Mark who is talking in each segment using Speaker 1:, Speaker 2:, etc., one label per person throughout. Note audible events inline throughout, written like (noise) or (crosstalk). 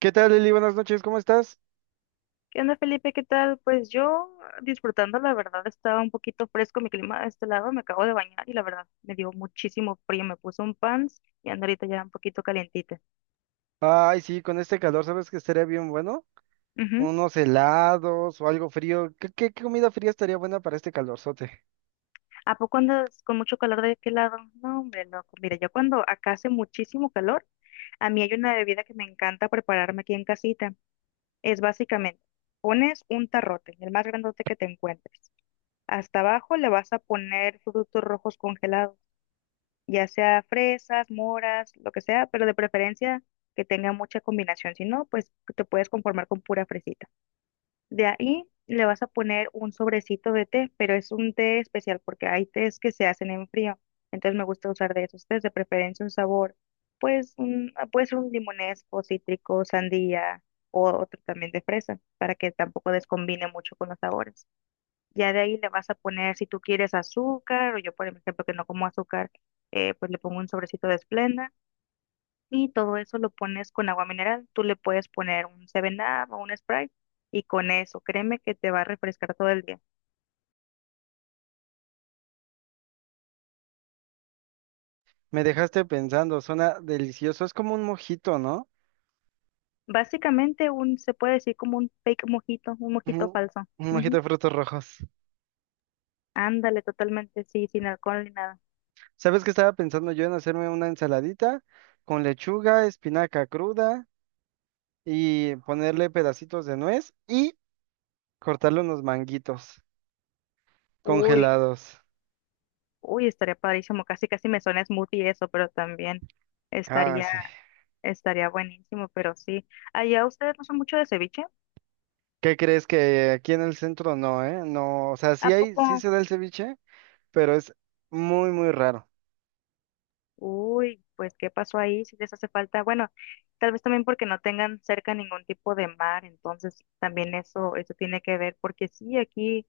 Speaker 1: ¿Qué tal, Lili? Buenas noches, ¿cómo estás?
Speaker 2: ¿Qué onda, Felipe? ¿Qué tal? Pues yo disfrutando, la verdad, estaba un poquito fresco mi clima de este lado, me acabo de bañar y la verdad me dio muchísimo frío, me puse un pants y ando ahorita ya un poquito calientita.
Speaker 1: Ay, sí, con este calor, ¿sabes que estaría bien bueno?
Speaker 2: Ujú.
Speaker 1: Unos helados o algo frío. ¿Qué comida fría estaría buena para este calorzote?
Speaker 2: ¿A poco andas con mucho calor de qué lado? No, hombre, loco. Mira, yo cuando acá hace muchísimo calor, a mí hay una bebida que me encanta prepararme aquí en casita. Es básicamente, pones un tarrote, el más grandote que te encuentres. Hasta abajo le vas a poner frutos rojos congelados. Ya sea fresas, moras, lo que sea, pero de preferencia que tenga mucha combinación, si no, pues te puedes conformar con pura fresita. De ahí le vas a poner un sobrecito de té, pero es un té especial porque hay tés que se hacen en frío, entonces me gusta usar de esos tés, de preferencia un sabor, pues puede ser un limonesco, cítrico, sandía o otro también de fresa, para que tampoco descombine mucho con los sabores. Ya de ahí le vas a poner, si tú quieres azúcar, o yo por ejemplo que no como azúcar, pues le pongo un sobrecito de Splenda y todo eso lo pones con agua mineral. Tú le puedes poner un 7-Up o un Sprite y con eso, créeme que te va a refrescar todo el día.
Speaker 1: Me dejaste pensando, suena delicioso. Es como un mojito, ¿no?
Speaker 2: Básicamente un, se puede decir como un fake mojito, un mojito
Speaker 1: Ujú.
Speaker 2: falso.
Speaker 1: Un mojito
Speaker 2: Ujú.
Speaker 1: de frutos rojos.
Speaker 2: Ándale, totalmente, sí, sin alcohol ni nada.
Speaker 1: ¿Sabes qué estaba pensando yo en hacerme una ensaladita con lechuga, espinaca cruda y ponerle pedacitos de nuez y cortarle unos manguitos
Speaker 2: Uy,
Speaker 1: congelados?
Speaker 2: uy, estaría padrísimo, casi casi me suena smoothie eso, pero también
Speaker 1: Ah,
Speaker 2: estaría...
Speaker 1: sí.
Speaker 2: Estaría buenísimo, pero sí. Allá ustedes no son mucho de ceviche,
Speaker 1: ¿Qué crees que aquí en el centro no, eh? No, o sea,
Speaker 2: ¿a
Speaker 1: sí hay,
Speaker 2: poco?
Speaker 1: sí se da el ceviche, pero es muy, muy raro.
Speaker 2: Uy, pues ¿qué pasó ahí? Si les hace falta, bueno, tal vez también porque no tengan cerca ningún tipo de mar, entonces también eso, tiene que ver, porque sí, aquí,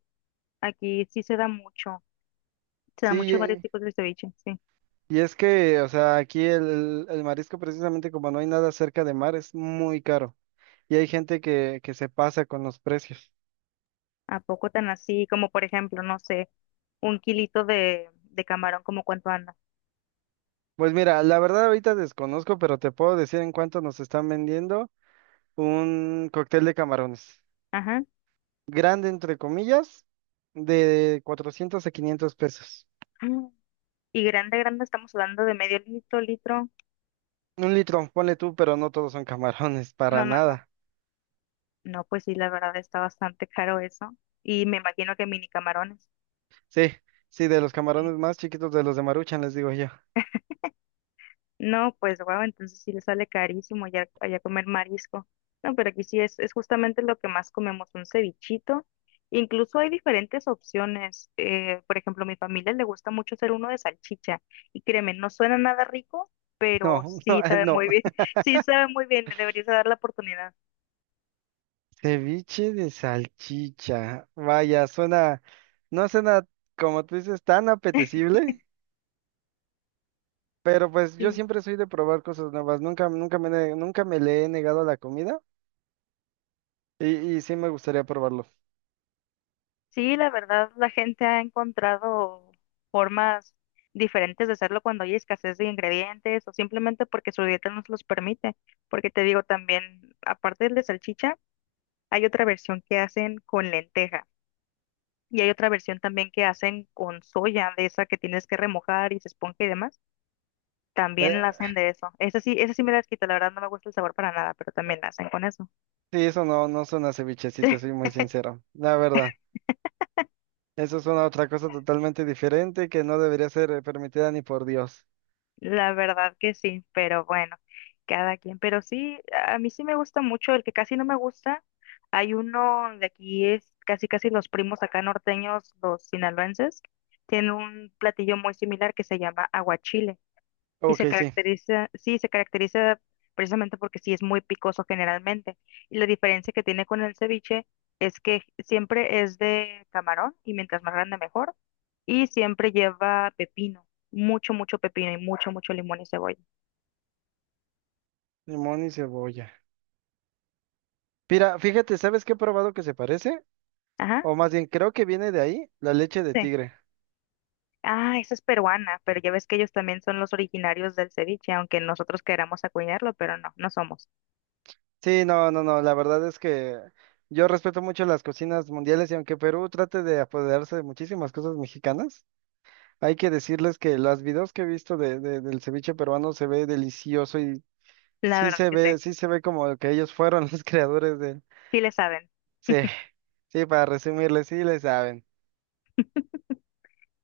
Speaker 2: sí se da
Speaker 1: Sí,
Speaker 2: mucho varios tipos de ceviche, sí.
Speaker 1: y es que, o sea, aquí el marisco precisamente como no hay nada cerca de mar, es muy caro. Y hay gente que se pasa con los precios.
Speaker 2: ¿A poco tan así? Como por ejemplo, no sé, un kilito de camarón, ¿como cuánto anda?
Speaker 1: Pues mira, la verdad ahorita desconozco, pero te puedo decir en cuánto nos están vendiendo un cóctel de camarones.
Speaker 2: Ajá.
Speaker 1: Grande, entre comillas, de 400 a 500 pesos.
Speaker 2: Mm. Y grande, grande, estamos hablando de medio litro, litro.
Speaker 1: Un litro, ponle tú, pero no todos son camarones, para
Speaker 2: No, no, no.
Speaker 1: nada.
Speaker 2: No, pues sí, la verdad está bastante caro eso. Y me imagino que mini camarones.
Speaker 1: Sí, sí, de los
Speaker 2: Sí.
Speaker 1: camarones más chiquitos de los de Maruchan, les digo yo.
Speaker 2: No, pues wow, entonces sí le sale carísimo ya, allá comer marisco. No, pero aquí sí es justamente lo que más comemos, un cevichito. Incluso hay diferentes opciones. Por ejemplo, a mi familia le gusta mucho hacer uno de salchicha. Y créeme, no suena nada rico, pero
Speaker 1: No, (laughs) no,
Speaker 2: sí sabe
Speaker 1: no.
Speaker 2: muy bien. (laughs) Sí sabe muy bien, le deberías dar la oportunidad.
Speaker 1: Ceviche de salchicha. Vaya, suena, no suena, como tú dices, tan apetecible, pero pues yo
Speaker 2: Sí.
Speaker 1: siempre soy de probar cosas nuevas. Nunca, nunca nunca me le he negado a la comida y, y sí me gustaría probarlo.
Speaker 2: Sí, la verdad, la gente ha encontrado formas diferentes de hacerlo cuando hay escasez de ingredientes o simplemente porque su dieta nos los permite. Porque te digo también, aparte del de salchicha, hay otra versión que hacen con lenteja y hay otra versión también que hacen con soya, de esa que tienes que remojar y se esponja y demás. También la
Speaker 1: Eh,
Speaker 2: hacen de eso. Esa sí me la quita, la verdad no me gusta el sabor para nada, pero también la hacen con eso.
Speaker 1: sí, eso no, no suena a ceviche, si te soy muy sincero. La verdad, eso es una otra cosa totalmente diferente que no debería ser permitida ni por Dios.
Speaker 2: La verdad que sí, pero bueno, cada quien. Pero sí, a mí sí me gusta mucho, el que casi no me gusta, hay uno de aquí, es casi casi los primos acá norteños, los sinaloenses, tienen un platillo muy similar que se llama aguachile. Y se
Speaker 1: Ok, sí,
Speaker 2: caracteriza, sí, se caracteriza precisamente porque sí es muy picoso generalmente. Y la diferencia que tiene con el ceviche es que siempre es de camarón y mientras más grande mejor. Y siempre lleva pepino, mucho, mucho pepino y mucho, mucho limón y cebolla.
Speaker 1: limón y cebolla. Mira, fíjate, ¿sabes qué he probado que se parece?
Speaker 2: Ajá,
Speaker 1: O más bien, creo que viene de ahí, la leche de
Speaker 2: sí.
Speaker 1: tigre.
Speaker 2: Ah, esa es peruana, pero ya ves que ellos también son los originarios del ceviche, aunque nosotros queramos acuñarlo, pero no, no somos.
Speaker 1: Sí, no, no, no, la verdad es que yo respeto mucho las cocinas mundiales y aunque Perú trate de apoderarse de muchísimas cosas mexicanas, hay que decirles que los videos que he visto de, del ceviche peruano se ve delicioso y
Speaker 2: La verdad que sí,
Speaker 1: sí se ve como que ellos fueron (laughs) los creadores de...
Speaker 2: sí le saben.
Speaker 1: Sí, sí, para resumirles, sí le saben.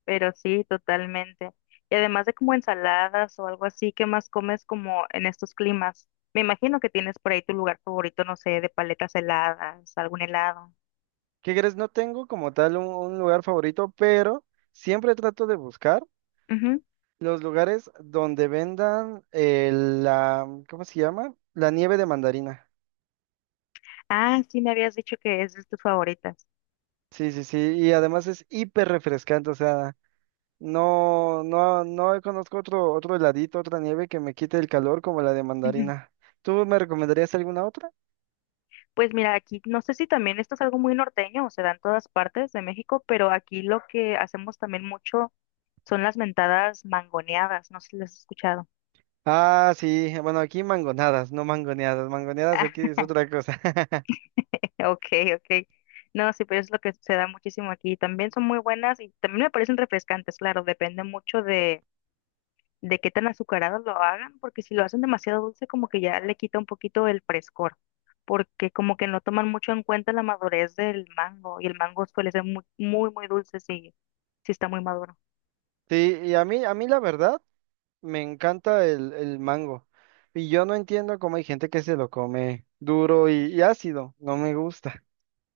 Speaker 2: Pero sí, totalmente. Y además de como ensaladas o algo así, ¿qué más comes como en estos climas? Me imagino que tienes por ahí tu lugar favorito, no sé, de paletas heladas, algún helado.
Speaker 1: ¿Qué crees? No tengo como tal un lugar favorito, pero siempre trato de buscar.
Speaker 2: Ujú.
Speaker 1: Los lugares donde vendan la, ¿cómo se llama? La nieve de mandarina.
Speaker 2: Ah, sí, me habías dicho que es de tus favoritas.
Speaker 1: Sí, sí, sí. Y además es hiper refrescante. O sea, no, no, no conozco otro, otro heladito, otra nieve que me quite el calor como la de
Speaker 2: Ujú.
Speaker 1: mandarina. ¿Tú me recomendarías alguna otra?
Speaker 2: Pues mira, aquí no sé si también esto es algo muy norteño o se da en todas partes de México, pero aquí lo que hacemos también mucho son las mentadas mangoneadas, no sé si las has escuchado.
Speaker 1: Ah, sí. Bueno, aquí mangonadas, no mangoneadas. Mangoneadas aquí
Speaker 2: (laughs)
Speaker 1: es otra cosa. (laughs)
Speaker 2: Okay, okay. No, sí, pero es lo que se da muchísimo aquí. También son muy buenas y también me parecen refrescantes, claro, depende mucho de qué tan azucaradas lo hagan, porque si lo hacen demasiado dulce, como que ya le quita un poquito el frescor, porque como que no toman mucho en cuenta la madurez del mango, y el mango suele ser muy, muy, muy dulce si está muy maduro.
Speaker 1: Sí, y a mí la verdad. Me encanta el mango. Y yo no entiendo cómo hay gente que se lo come duro y ácido. No me gusta.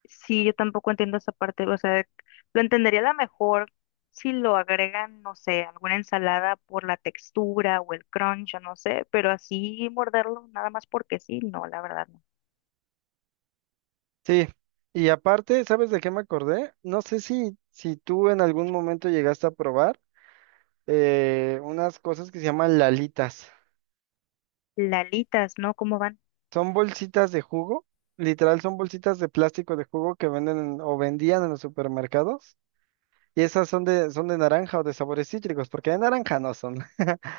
Speaker 2: Sí, yo tampoco entiendo esa parte, o sea, lo entendería a lo mejor si lo agregan, no sé, alguna ensalada por la textura o el crunch, o no sé, pero así morderlo nada más porque sí, no, la verdad no.
Speaker 1: Sí. Y aparte, ¿sabes de qué me acordé? No sé si, si tú en algún momento llegaste a probar unas cosas que se llaman lalitas.
Speaker 2: Lalitas, ¿no? ¿Cómo van?
Speaker 1: Son bolsitas de jugo. Literal, son bolsitas de plástico de jugo que venden en- o vendían en los supermercados. Y esas son de naranja o de sabores cítricos, porque de naranja no son. (laughs)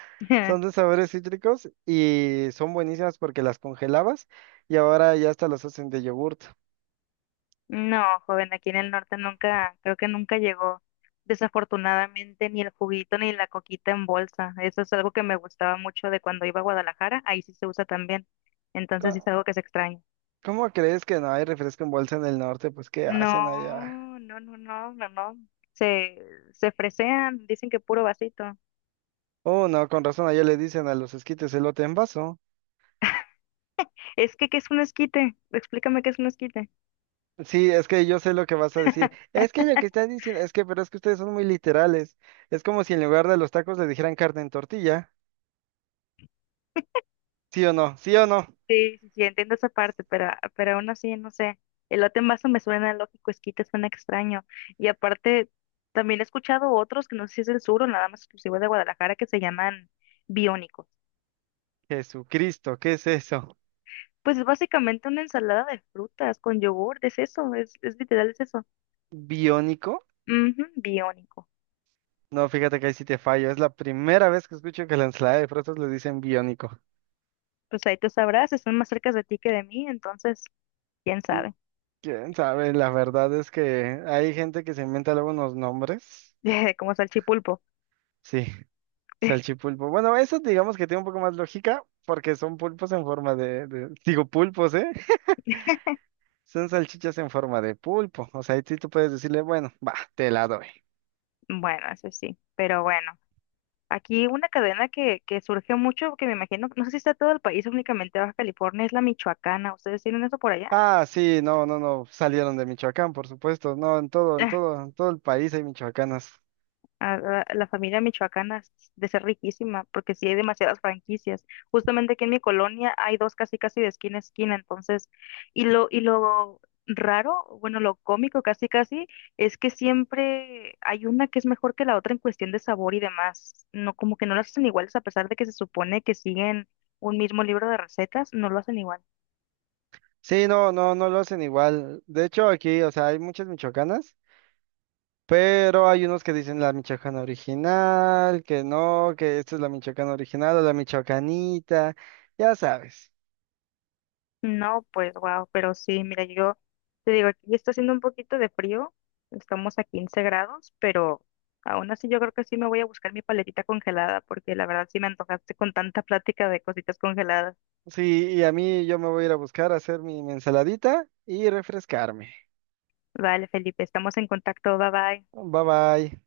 Speaker 1: Son de
Speaker 2: (laughs)
Speaker 1: sabores cítricos y son buenísimas porque las congelabas y ahora ya hasta las hacen de yogurt.
Speaker 2: No, joven, aquí en el norte nunca, creo que nunca llegó, desafortunadamente, ni el juguito ni la coquita en bolsa. Eso es algo que me gustaba mucho de cuando iba a Guadalajara, ahí sí se usa también, entonces sí es
Speaker 1: Co-
Speaker 2: algo que se extraña.
Speaker 1: ¿Cómo, crees que no hay refresco en bolsa en el norte? Pues, ¿qué hacen allá?
Speaker 2: No, no, no, no, no, no. Se, se fresean, dicen que puro vasito.
Speaker 1: Oh, no, con razón, allá le dicen a los esquites elote en vaso.
Speaker 2: Es que, ¿qué es un esquite? Explícame qué es un esquite.
Speaker 1: Sí, es que yo sé lo que vas a decir.
Speaker 2: (laughs)
Speaker 1: Es que lo que están diciendo, es que, pero es que ustedes son muy literales. Es como si en lugar de los tacos le dijeran carne en tortilla. ¿Sí o no? ¿Sí o no?
Speaker 2: Sí, sí, sí, entiendo esa parte, pero, aún así, no sé. Elote en vaso me suena lógico, esquite suena extraño. Y aparte, también he escuchado otros que no sé si es del sur o nada más exclusivo de Guadalajara que se llaman biónicos.
Speaker 1: Jesucristo, ¿qué es eso?
Speaker 2: Pues es básicamente una ensalada de frutas con yogur, es eso, es literal, es eso.
Speaker 1: ¿Biónico?
Speaker 2: Ujú, biónico.
Speaker 1: No, fíjate que ahí sí te fallo. Es la primera vez que escucho que la ensalada de frutas le dicen biónico.
Speaker 2: Pues ahí tú sabrás, están más cerca de ti que de mí, entonces, quién sabe,
Speaker 1: ¿Quién sabe? La verdad es que hay gente que se inventa luego unos nombres.
Speaker 2: (laughs) como salchipulpo.
Speaker 1: Sí,
Speaker 2: (laughs)
Speaker 1: salchipulpo. Bueno, eso digamos que tiene un poco más lógica porque son pulpos en forma de, Digo pulpos, ¿eh? Son salchichas en forma de pulpo. O sea, ahí sí tú puedes decirle, bueno, va, te la doy.
Speaker 2: Bueno, eso sí, pero bueno, aquí una cadena que surge mucho, que me imagino, no sé si está todo el país, únicamente Baja California, es la michoacana. ¿Ustedes tienen eso por allá?
Speaker 1: Ah, sí, no, no, no, salieron de Michoacán, por supuesto. No, en todo, en
Speaker 2: (laughs)
Speaker 1: todo, en todo el país hay michoacanas.
Speaker 2: A la, la familia michoacana de ser riquísima, porque sí hay demasiadas franquicias. Justamente aquí en mi colonia hay dos casi casi de esquina a esquina, entonces, y lo raro, bueno, lo cómico casi casi, es que siempre hay una que es mejor que la otra en cuestión de sabor y demás. No, como que no las hacen iguales a pesar de que se supone que siguen un mismo libro de recetas, no lo hacen igual.
Speaker 1: Sí, no, no, no lo hacen igual. De hecho, aquí, o sea, hay muchas michoacanas, pero hay unos que dicen la michoacana original, que no, que esta es la michoacana original o la michoacanita, ya sabes.
Speaker 2: No, pues wow, pero sí, mira, yo te digo, aquí está haciendo un poquito de frío, estamos a 15 grados, pero aún así yo creo que sí me voy a buscar mi paletita congelada, porque la verdad sí me antojaste con tanta plática de cositas congeladas.
Speaker 1: Sí, y a mí yo me voy a ir a buscar a hacer mi ensaladita y refrescarme.
Speaker 2: Vale, Felipe, estamos en contacto, bye bye.
Speaker 1: Bye bye.